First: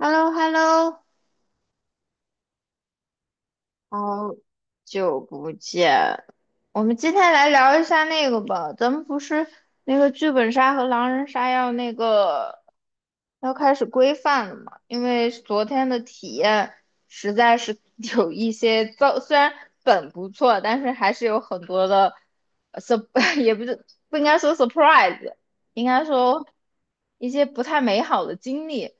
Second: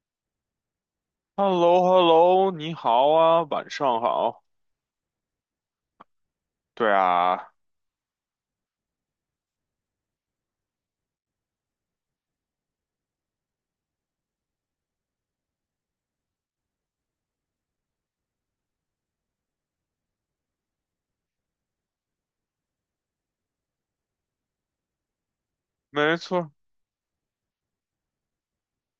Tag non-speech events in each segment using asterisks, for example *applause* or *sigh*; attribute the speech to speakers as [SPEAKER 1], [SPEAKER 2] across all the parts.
[SPEAKER 1] h e l l o h e l l o
[SPEAKER 2] h e l l o h e l l o 你好啊，晚上
[SPEAKER 1] 好
[SPEAKER 2] 好。
[SPEAKER 1] 久不见，我
[SPEAKER 2] 对
[SPEAKER 1] 们今天来
[SPEAKER 2] 啊。
[SPEAKER 1] 聊一下那个吧。咱们不是那个剧本杀和狼人杀要那个要开始规范了嘛？因为昨天的体验实在是 *laughs* 有一些糟，虽然本不错，但是还是有很多的 sur *laughs* 也不是不应该说 surprise，应该
[SPEAKER 2] 没
[SPEAKER 1] 说
[SPEAKER 2] 错。
[SPEAKER 1] 一些不太美好的经历。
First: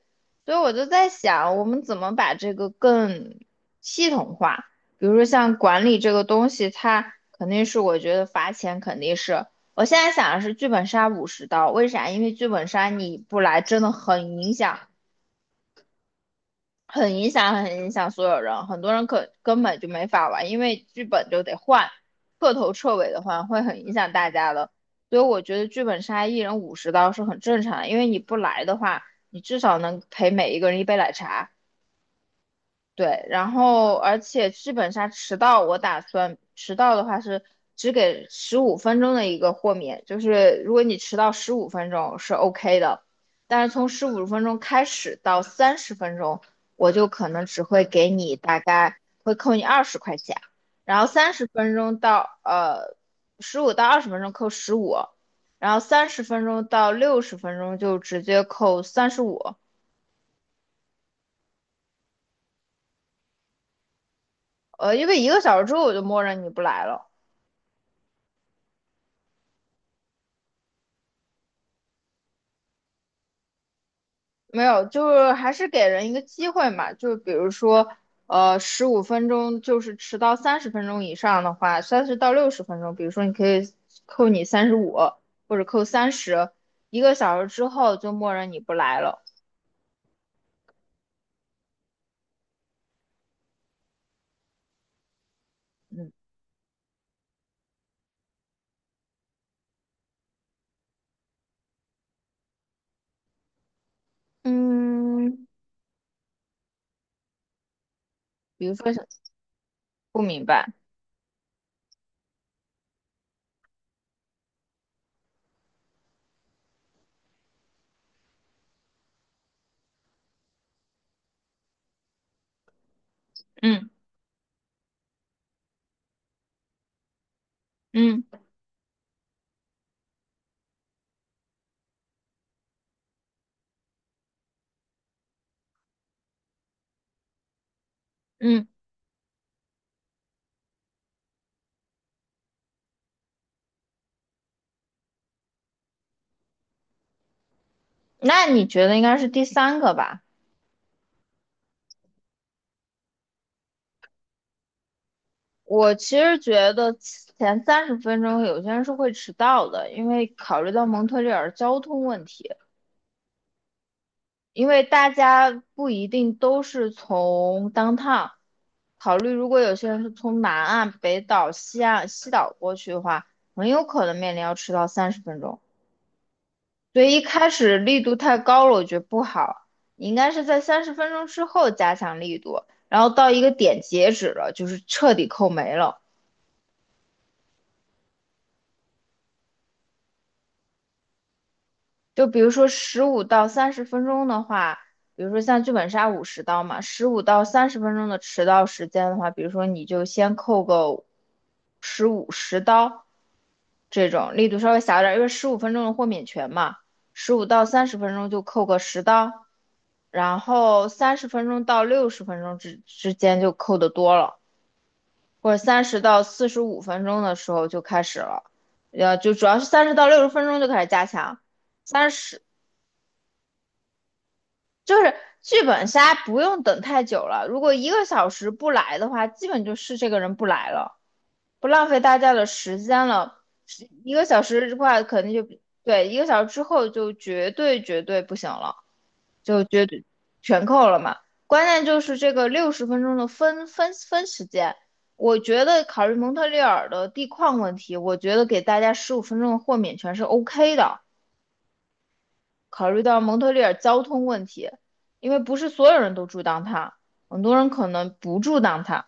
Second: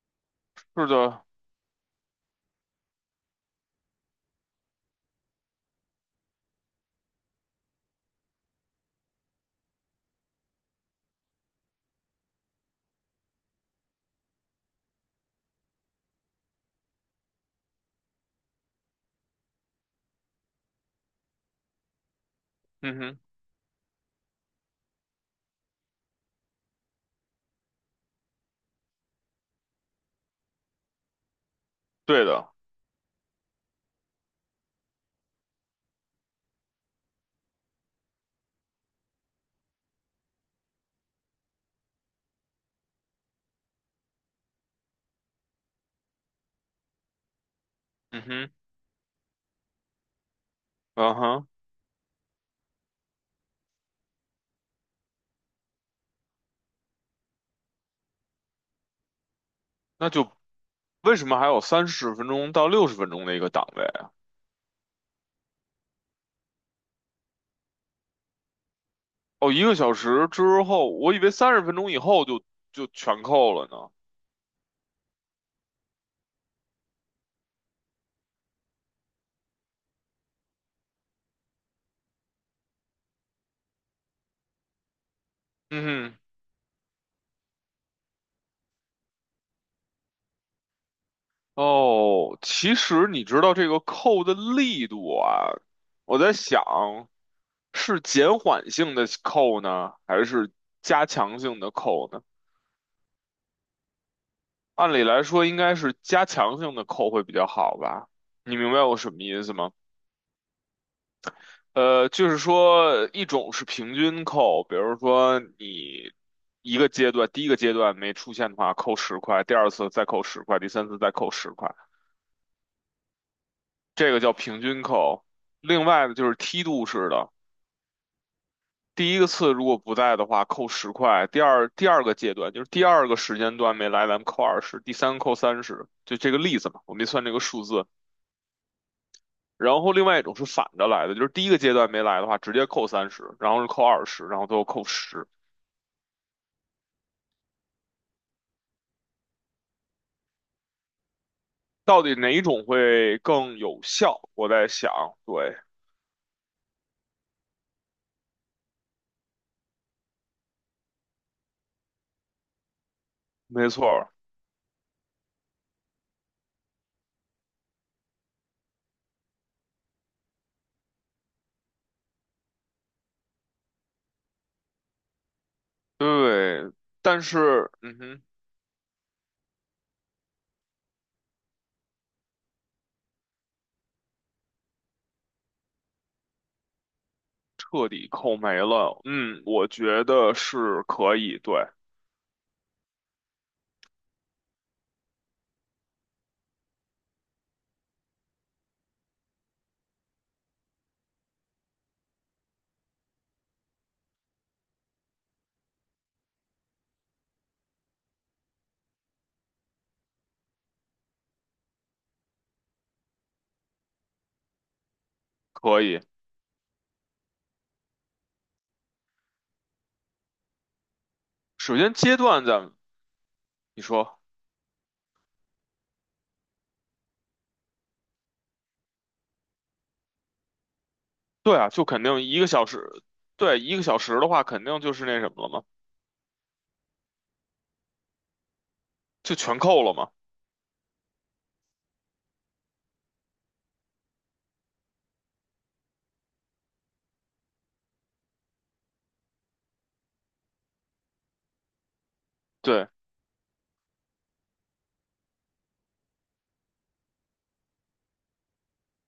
[SPEAKER 1] 所以我就
[SPEAKER 2] 是
[SPEAKER 1] 在
[SPEAKER 2] 的。
[SPEAKER 1] 想，我们怎么把这个更系统化？比如说像管理这个东西，它肯定是我觉得罚钱肯定是。我现在想的是剧本杀五十刀，为啥？因为剧本杀你不来真的很影响，很影响，很影响所有人。很多人可根本就没法玩，因为剧本就得换，彻头彻
[SPEAKER 2] 嗯
[SPEAKER 1] 尾
[SPEAKER 2] 哼。
[SPEAKER 1] 的换，会很影响大家的。所以我觉得剧本杀一人五十刀是很正常的，因为你不来的话，你至少能陪每一个人一杯奶茶。
[SPEAKER 2] 对的。
[SPEAKER 1] 对，然后而且基本上迟到，我打算迟到的话是只给十五分钟的一个豁免，就是如果你迟到十五分钟是 OK 的，但是从十五分钟开始到三十分钟，我就可能只会给
[SPEAKER 2] 嗯
[SPEAKER 1] 你
[SPEAKER 2] 哼。
[SPEAKER 1] 大概会扣你20块钱，然后
[SPEAKER 2] 嗯
[SPEAKER 1] 三十
[SPEAKER 2] 哼。
[SPEAKER 1] 分钟到15到20分钟扣十五，然后三十分钟到六十分钟就直接扣三十五，
[SPEAKER 2] 那就为什么还有30分钟到60分钟的一个档位啊？
[SPEAKER 1] 因为一个小时之后我就默认你不来了。
[SPEAKER 2] 哦，一个小时之后，我以为三十分钟以后就全扣了呢。
[SPEAKER 1] 没有，就是还是给人一个机会嘛，就比如说，十五分钟，就是迟到三十分钟以上的话，三十到六十分钟，比如说你可以扣你三十五或者扣三
[SPEAKER 2] 嗯
[SPEAKER 1] 十，一个小时之后就默认你不来了。
[SPEAKER 2] 哼。哦，其实你知道这个扣的力度啊，
[SPEAKER 1] 嗯
[SPEAKER 2] 我在想是减缓性的扣呢，还是加强性的扣呢？按理来说
[SPEAKER 1] 嗯，
[SPEAKER 2] 应该是加强性的扣会比较好吧？你
[SPEAKER 1] 比
[SPEAKER 2] 明
[SPEAKER 1] 如
[SPEAKER 2] 白
[SPEAKER 1] 说
[SPEAKER 2] 我
[SPEAKER 1] 是
[SPEAKER 2] 什么意思吗？
[SPEAKER 1] 不明白，
[SPEAKER 2] 就是说一种是平均扣，比如说你一个阶段，第一个阶段没出现的话扣十块，第二次再扣十块，第三次再扣十块，
[SPEAKER 1] 嗯
[SPEAKER 2] 这个叫平均扣。另外呢，就是梯度式的，
[SPEAKER 1] 嗯
[SPEAKER 2] 第一个次如果不在的话扣十块，第二个阶段就是第二个时间段没来，咱们扣二十，第三个扣三十，就这个例子嘛，我没算这个数字。
[SPEAKER 1] 嗯，
[SPEAKER 2] 然后另外一种是反着来的，就是第一个阶段没来的话，直接扣三十，然后是扣二十，然后最后扣十。
[SPEAKER 1] 那你觉得应该是第三个吧？
[SPEAKER 2] 到底哪一种会更有效？我在想。对。
[SPEAKER 1] 我其实觉得前三十分钟有些人是会迟到的，因为考虑到蒙特利尔交通问题。
[SPEAKER 2] 没错儿。
[SPEAKER 1] 因为大家不一定都是从 downtown 考虑，如果有些人是从南岸、北岛、西岸、西岛过去的话，很有可能面临要迟到三十分钟。
[SPEAKER 2] 对。
[SPEAKER 1] 所以一
[SPEAKER 2] 但
[SPEAKER 1] 开
[SPEAKER 2] 是，
[SPEAKER 1] 始
[SPEAKER 2] 嗯
[SPEAKER 1] 力度
[SPEAKER 2] 哼，
[SPEAKER 1] 太高了，我觉得不好。你应该是在三十分钟之后加强力度，然后到一个点截止了，就是彻底扣没了。
[SPEAKER 2] 彻底扣没了，嗯，我觉得是可以。对，
[SPEAKER 1] 就比如说十五到三十分钟的话，比如说像剧本杀五十刀嘛，十五到三十分钟的迟到时间的话，比如说你就先扣个十刀，这种力度稍微小一点因为十五分钟的豁免权嘛，十五到三十分钟就扣个十刀，然后三十分钟到六十分钟之间就扣的多了，或者
[SPEAKER 2] 可
[SPEAKER 1] 三十
[SPEAKER 2] 以。
[SPEAKER 1] 到四十五分钟的时候就开始了，就主要是三十到六十分钟就开始加强。
[SPEAKER 2] 首先
[SPEAKER 1] 三
[SPEAKER 2] 阶
[SPEAKER 1] 十
[SPEAKER 2] 段咱们你说。
[SPEAKER 1] 就是剧本杀不用等太久了，如果一个小时不来的话，基本就是这个人不来了，
[SPEAKER 2] 对
[SPEAKER 1] 不
[SPEAKER 2] 啊，就
[SPEAKER 1] 浪费
[SPEAKER 2] 肯
[SPEAKER 1] 大
[SPEAKER 2] 定
[SPEAKER 1] 家
[SPEAKER 2] 一
[SPEAKER 1] 的
[SPEAKER 2] 个小
[SPEAKER 1] 时
[SPEAKER 2] 时。
[SPEAKER 1] 间了。
[SPEAKER 2] 对，一个
[SPEAKER 1] 是
[SPEAKER 2] 小
[SPEAKER 1] 一
[SPEAKER 2] 时
[SPEAKER 1] 个
[SPEAKER 2] 的
[SPEAKER 1] 小
[SPEAKER 2] 话，肯
[SPEAKER 1] 时的
[SPEAKER 2] 定就
[SPEAKER 1] 话，
[SPEAKER 2] 是那
[SPEAKER 1] 肯
[SPEAKER 2] 什
[SPEAKER 1] 定
[SPEAKER 2] 么了
[SPEAKER 1] 就
[SPEAKER 2] 嘛，
[SPEAKER 1] 对，一个小时之后就绝对绝对不行了，
[SPEAKER 2] 就全
[SPEAKER 1] 就
[SPEAKER 2] 扣
[SPEAKER 1] 绝
[SPEAKER 2] 了
[SPEAKER 1] 对
[SPEAKER 2] 嘛。
[SPEAKER 1] 全扣了嘛。关键就是这个六十分钟的分时间，我觉得考虑蒙特利尔的地况问题，我觉得给大家十五分钟的豁免权是 OK 的。
[SPEAKER 2] 对。
[SPEAKER 1] 考虑到蒙特利尔交通问题，因为不是所有人都住当 o 很多人可能不住当 o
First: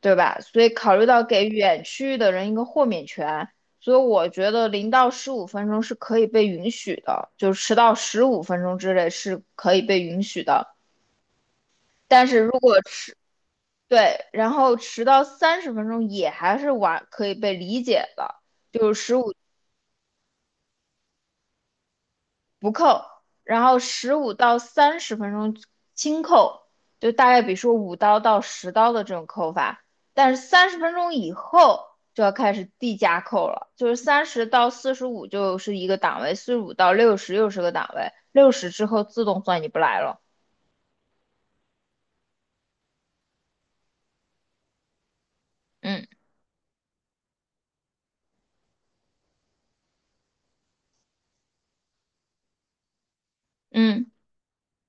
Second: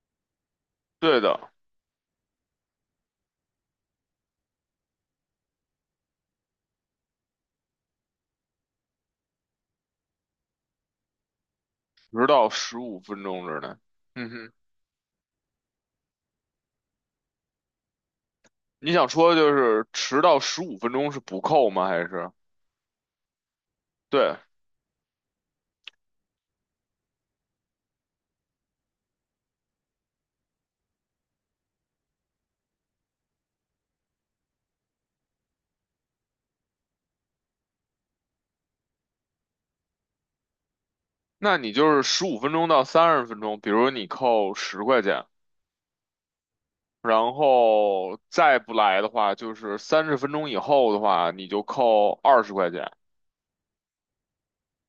[SPEAKER 1] 对吧？所以考虑
[SPEAKER 2] 对
[SPEAKER 1] 到给
[SPEAKER 2] 的。
[SPEAKER 1] 远区域的人一个豁免权，所以我觉得0到15分钟是可以被允许的，就迟到十五分钟之内是可以被允许的。但
[SPEAKER 2] 十
[SPEAKER 1] 是
[SPEAKER 2] 到
[SPEAKER 1] 如
[SPEAKER 2] 十
[SPEAKER 1] 果
[SPEAKER 2] 五
[SPEAKER 1] 迟，
[SPEAKER 2] 分钟之内。
[SPEAKER 1] 对，
[SPEAKER 2] 嗯
[SPEAKER 1] 然
[SPEAKER 2] 哼。
[SPEAKER 1] 后迟到三十分钟也还是晚，可以被理解的，就
[SPEAKER 2] 你
[SPEAKER 1] 是
[SPEAKER 2] 想
[SPEAKER 1] 十五
[SPEAKER 2] 说就是迟到十五分钟是不扣吗？还是
[SPEAKER 1] 不扣，然后十五
[SPEAKER 2] 对？
[SPEAKER 1] 到三十分钟轻扣，就大概比如说5刀到10刀的这种扣法，但是三十分钟以后就要开始递加扣了，就是三十到四十五就是一个档位，四十五到六十又是个档位，六十之后自动算你不来了。
[SPEAKER 2] 那你就是15分钟到30分钟，比如你扣十块钱，
[SPEAKER 1] 嗯
[SPEAKER 2] 然后再不来的话，就是三十分钟以后的话，你就扣二十块钱，
[SPEAKER 1] 嗯，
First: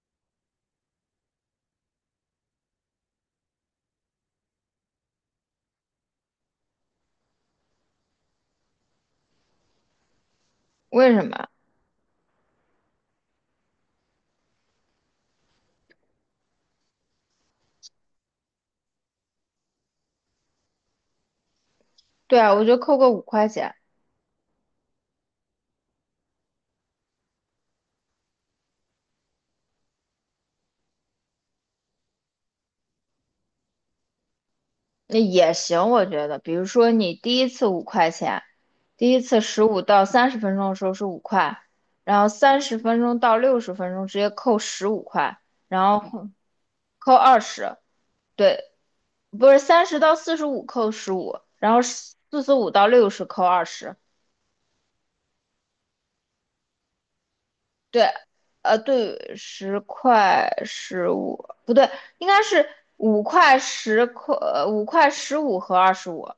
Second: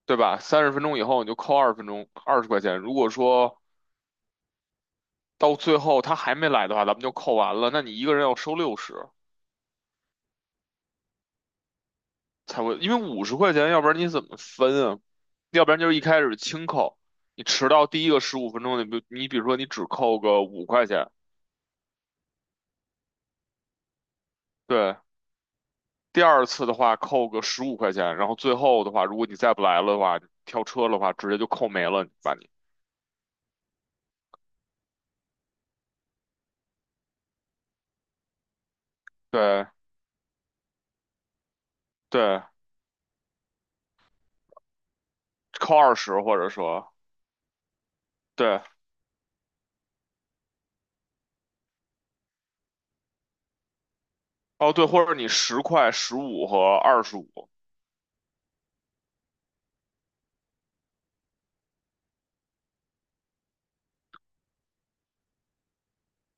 [SPEAKER 2] 对吧？三十分钟以后你就扣20分钟二十块钱。如果说到最后他还没来的话，咱们就扣完了，那你一个人要收六十。
[SPEAKER 1] 为什么？
[SPEAKER 2] 才会，因为50块钱，要不然你怎么分啊？要不然就是一开始轻扣，你迟到第一个十五分钟，你比如说你只扣个五块钱。
[SPEAKER 1] 对啊，我就扣个五块钱。
[SPEAKER 2] 对。第二次的话扣个十五块钱，然后最后的话，如果你再不来了的话，你跳车的话直接就扣没了，把你。
[SPEAKER 1] 那也行，我觉得，比如说你第一次五块钱，第一次十
[SPEAKER 2] 对。
[SPEAKER 1] 五到三十分钟的时候是五块，然后
[SPEAKER 2] 对，
[SPEAKER 1] 三十分钟到六十分钟直接扣十五块，
[SPEAKER 2] 扣
[SPEAKER 1] 然
[SPEAKER 2] 二
[SPEAKER 1] 后
[SPEAKER 2] 十
[SPEAKER 1] 后
[SPEAKER 2] 或者说
[SPEAKER 1] 扣二十，对，
[SPEAKER 2] 对。
[SPEAKER 1] 不是三十到四十五扣十五，然后四十五到六十扣二十，
[SPEAKER 2] 哦对，或者你10、15和25。
[SPEAKER 1] 对，对，十块十五，不对，应该是五块十块，五块十五和二十五。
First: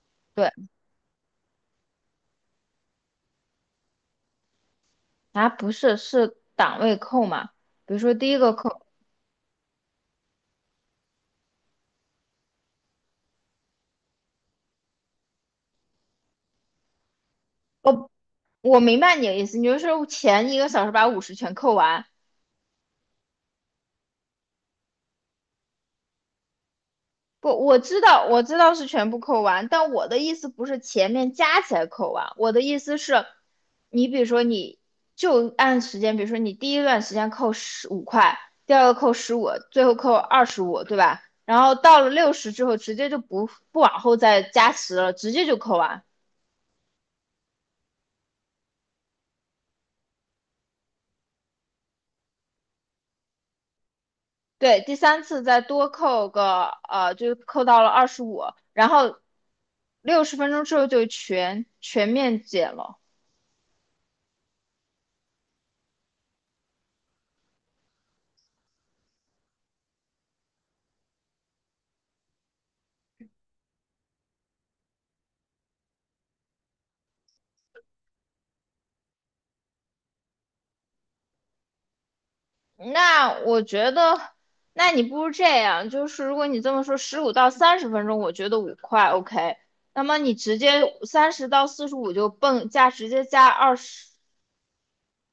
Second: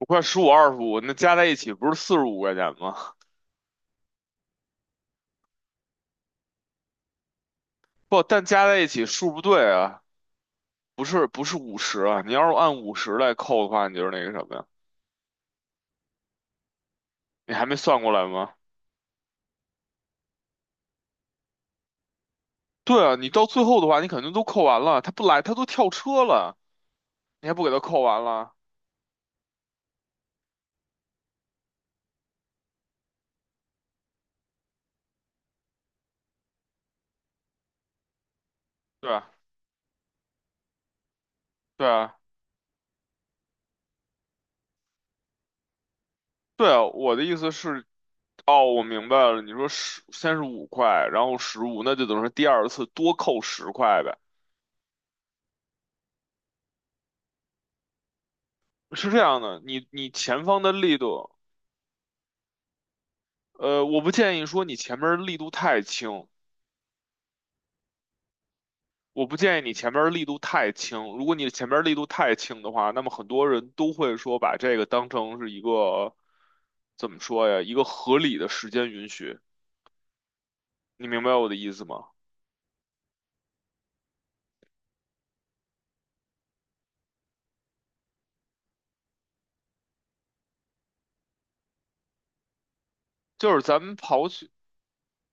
[SPEAKER 2] 五块、十五、
[SPEAKER 1] 对。
[SPEAKER 2] 二十五，那加在一起不是45块钱吗？*laughs*
[SPEAKER 1] 啊，不是，是档位扣嘛？比如说
[SPEAKER 2] 不，
[SPEAKER 1] 第一
[SPEAKER 2] 但
[SPEAKER 1] 个
[SPEAKER 2] 加在
[SPEAKER 1] 扣，
[SPEAKER 2] 一起数不对啊，不是不是五十啊，你要是按五十来扣的话，你就是那个什么呀？你还没算
[SPEAKER 1] 哦，
[SPEAKER 2] 过来吗？
[SPEAKER 1] 我明白你的意思，你就是前一个小时把五十全扣完。
[SPEAKER 2] 对啊，你到最后的话，你肯定都扣完了，他不来，他都跳车了，你还
[SPEAKER 1] 不，
[SPEAKER 2] 不给
[SPEAKER 1] 我
[SPEAKER 2] 他
[SPEAKER 1] 知
[SPEAKER 2] 扣完
[SPEAKER 1] 道，我
[SPEAKER 2] 了？
[SPEAKER 1] 知道是全部扣完，但我的意思不是前面加起来扣完，我的意思是，你比如说你就按时间，比如说你第一段时间扣十五块，第二个
[SPEAKER 2] 对
[SPEAKER 1] 扣
[SPEAKER 2] 啊。
[SPEAKER 1] 十五，最后扣二十五，对吧？然后
[SPEAKER 2] 对
[SPEAKER 1] 到了
[SPEAKER 2] 啊。
[SPEAKER 1] 六十之后，直接就不往后再加十了，直接就扣完。
[SPEAKER 2] 对啊，我的意思是，哦，我明白了，你说十先是五块，然后十五，那就等于说第二次多扣十块呗。
[SPEAKER 1] 对，第三次再多扣个就扣到了二十五，然
[SPEAKER 2] 是
[SPEAKER 1] 后
[SPEAKER 2] 这样的，你
[SPEAKER 1] 六十
[SPEAKER 2] 前
[SPEAKER 1] 分
[SPEAKER 2] 方
[SPEAKER 1] 钟
[SPEAKER 2] 的
[SPEAKER 1] 之后
[SPEAKER 2] 力
[SPEAKER 1] 就
[SPEAKER 2] 度，
[SPEAKER 1] 全面减了。
[SPEAKER 2] 我不建议说你前面力度太轻，我不建议你前面儿力度太轻。如果你前面儿力度太轻的话，那么很多人都会说把这个当成是一个怎么说呀？一个合理的时间允许。你明白我的意思吗？
[SPEAKER 1] 那我觉得，那你不如这样，就是如果你这么说，十五到三十分钟，我觉得五块 OK。那么你直接三十到四十五就蹦加，直接加
[SPEAKER 2] 就是
[SPEAKER 1] 二
[SPEAKER 2] 咱们
[SPEAKER 1] 十，
[SPEAKER 2] 刨去，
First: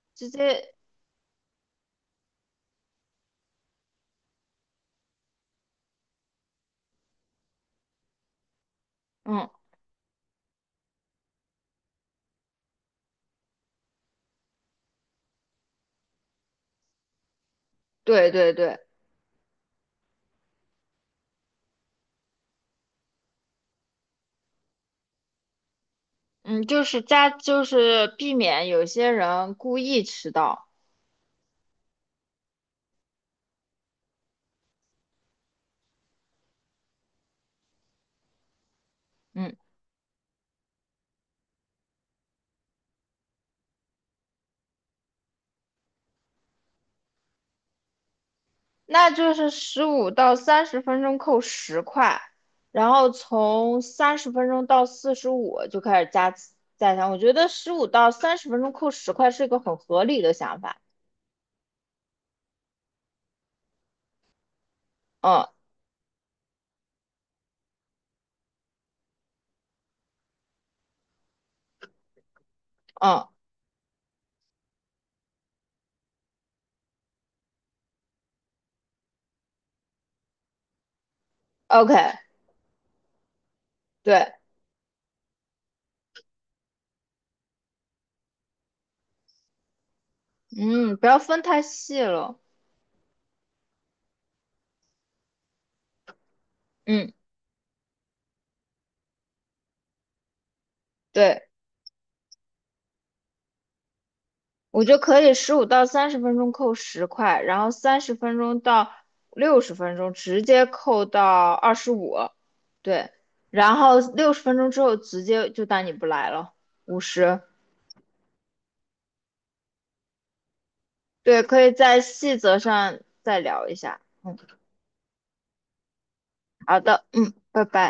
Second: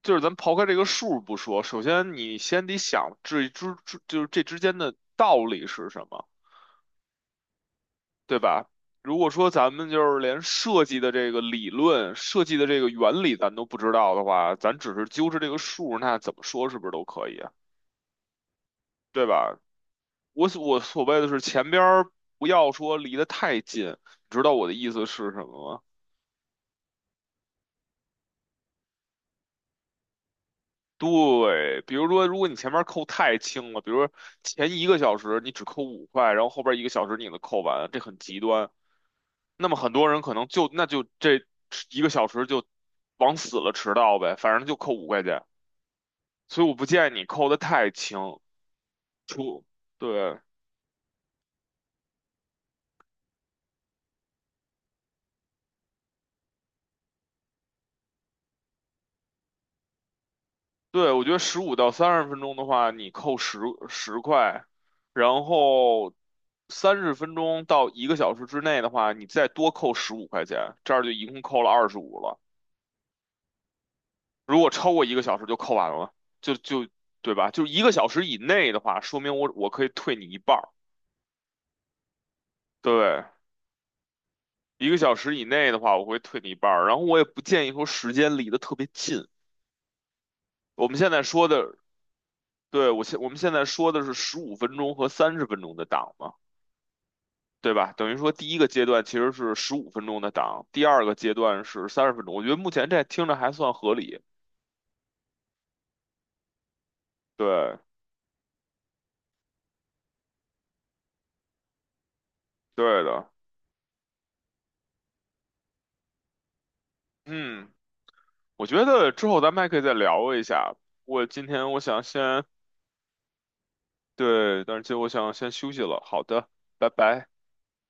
[SPEAKER 2] 就是咱
[SPEAKER 1] 直
[SPEAKER 2] 们刨开
[SPEAKER 1] 接
[SPEAKER 2] 这个数不说，首先你先得想这就是这之间的道理是什么，对吧？如果
[SPEAKER 1] 嗯，
[SPEAKER 2] 说咱们就是连设计的这个理论、设计的这个原理咱都不知道的话，咱只是揪着这个数，那怎么说是不是都可以啊
[SPEAKER 1] 对对对，
[SPEAKER 2] 对吧？我所谓的是前边儿不要说离得太近，你知道我的意思是什么吗？
[SPEAKER 1] 嗯，就是加，就是避免有些人故意迟到。
[SPEAKER 2] 对，比如说，如果你前面扣太轻了，比如说前一个小时你只扣五块，然后后边一个小时你给它扣完，这很极端。
[SPEAKER 1] 嗯。
[SPEAKER 2] 那么很多人可能就那就这一个小时就往死了迟到呗，反正就扣五块钱。所以我不建议你扣得太轻。
[SPEAKER 1] 那就是十五到
[SPEAKER 2] 对。
[SPEAKER 1] 三十分钟扣十块，然后从30分钟到45就开始加强。我觉得十五到三十分钟扣十块是一个很合理的想法。
[SPEAKER 2] 对，我觉得15到30分钟的话，你扣十块，然
[SPEAKER 1] 嗯
[SPEAKER 2] 后三十分钟到一个小时之内的话，你再多扣十五块钱，这样就一共扣了二十五了。
[SPEAKER 1] 嗯
[SPEAKER 2] 如果超过一个小时就扣完了，就就对吧？就是一个小时以内的话，说明我可以退你一半儿。
[SPEAKER 1] ，OK，
[SPEAKER 2] 对，
[SPEAKER 1] 对，
[SPEAKER 2] 一个小时以内的话，我会退你一半儿。然后我也不建议说时间离得特别近。我
[SPEAKER 1] 嗯，
[SPEAKER 2] 们
[SPEAKER 1] 不
[SPEAKER 2] 现
[SPEAKER 1] 要
[SPEAKER 2] 在
[SPEAKER 1] 分
[SPEAKER 2] 说
[SPEAKER 1] 太
[SPEAKER 2] 的，
[SPEAKER 1] 细了。
[SPEAKER 2] 对，我们现在说的是15分钟和30分钟的档嘛。
[SPEAKER 1] 嗯，
[SPEAKER 2] 对吧？等于说第一个阶段其实是十五分钟的档，第二个阶
[SPEAKER 1] 对。
[SPEAKER 2] 段是三十分钟。我觉得目前这听着还算合理。
[SPEAKER 1] 我觉得可以十五到三十分钟扣十块，然后
[SPEAKER 2] 对。
[SPEAKER 1] 三十分钟到六十分钟直接扣到二十五，
[SPEAKER 2] 对
[SPEAKER 1] 对，
[SPEAKER 2] 的。
[SPEAKER 1] 然后六十分钟之后直接就当你不来了，五十，
[SPEAKER 2] 嗯，我觉得之后咱们还可以再聊一下。我
[SPEAKER 1] 对，
[SPEAKER 2] 今
[SPEAKER 1] 可以
[SPEAKER 2] 天我
[SPEAKER 1] 在
[SPEAKER 2] 想
[SPEAKER 1] 细
[SPEAKER 2] 先，
[SPEAKER 1] 则上再聊一下。嗯，
[SPEAKER 2] 对，但是今天我想先休息了。好的。
[SPEAKER 1] 好
[SPEAKER 2] 拜
[SPEAKER 1] 的，
[SPEAKER 2] 拜。
[SPEAKER 1] 嗯，拜拜。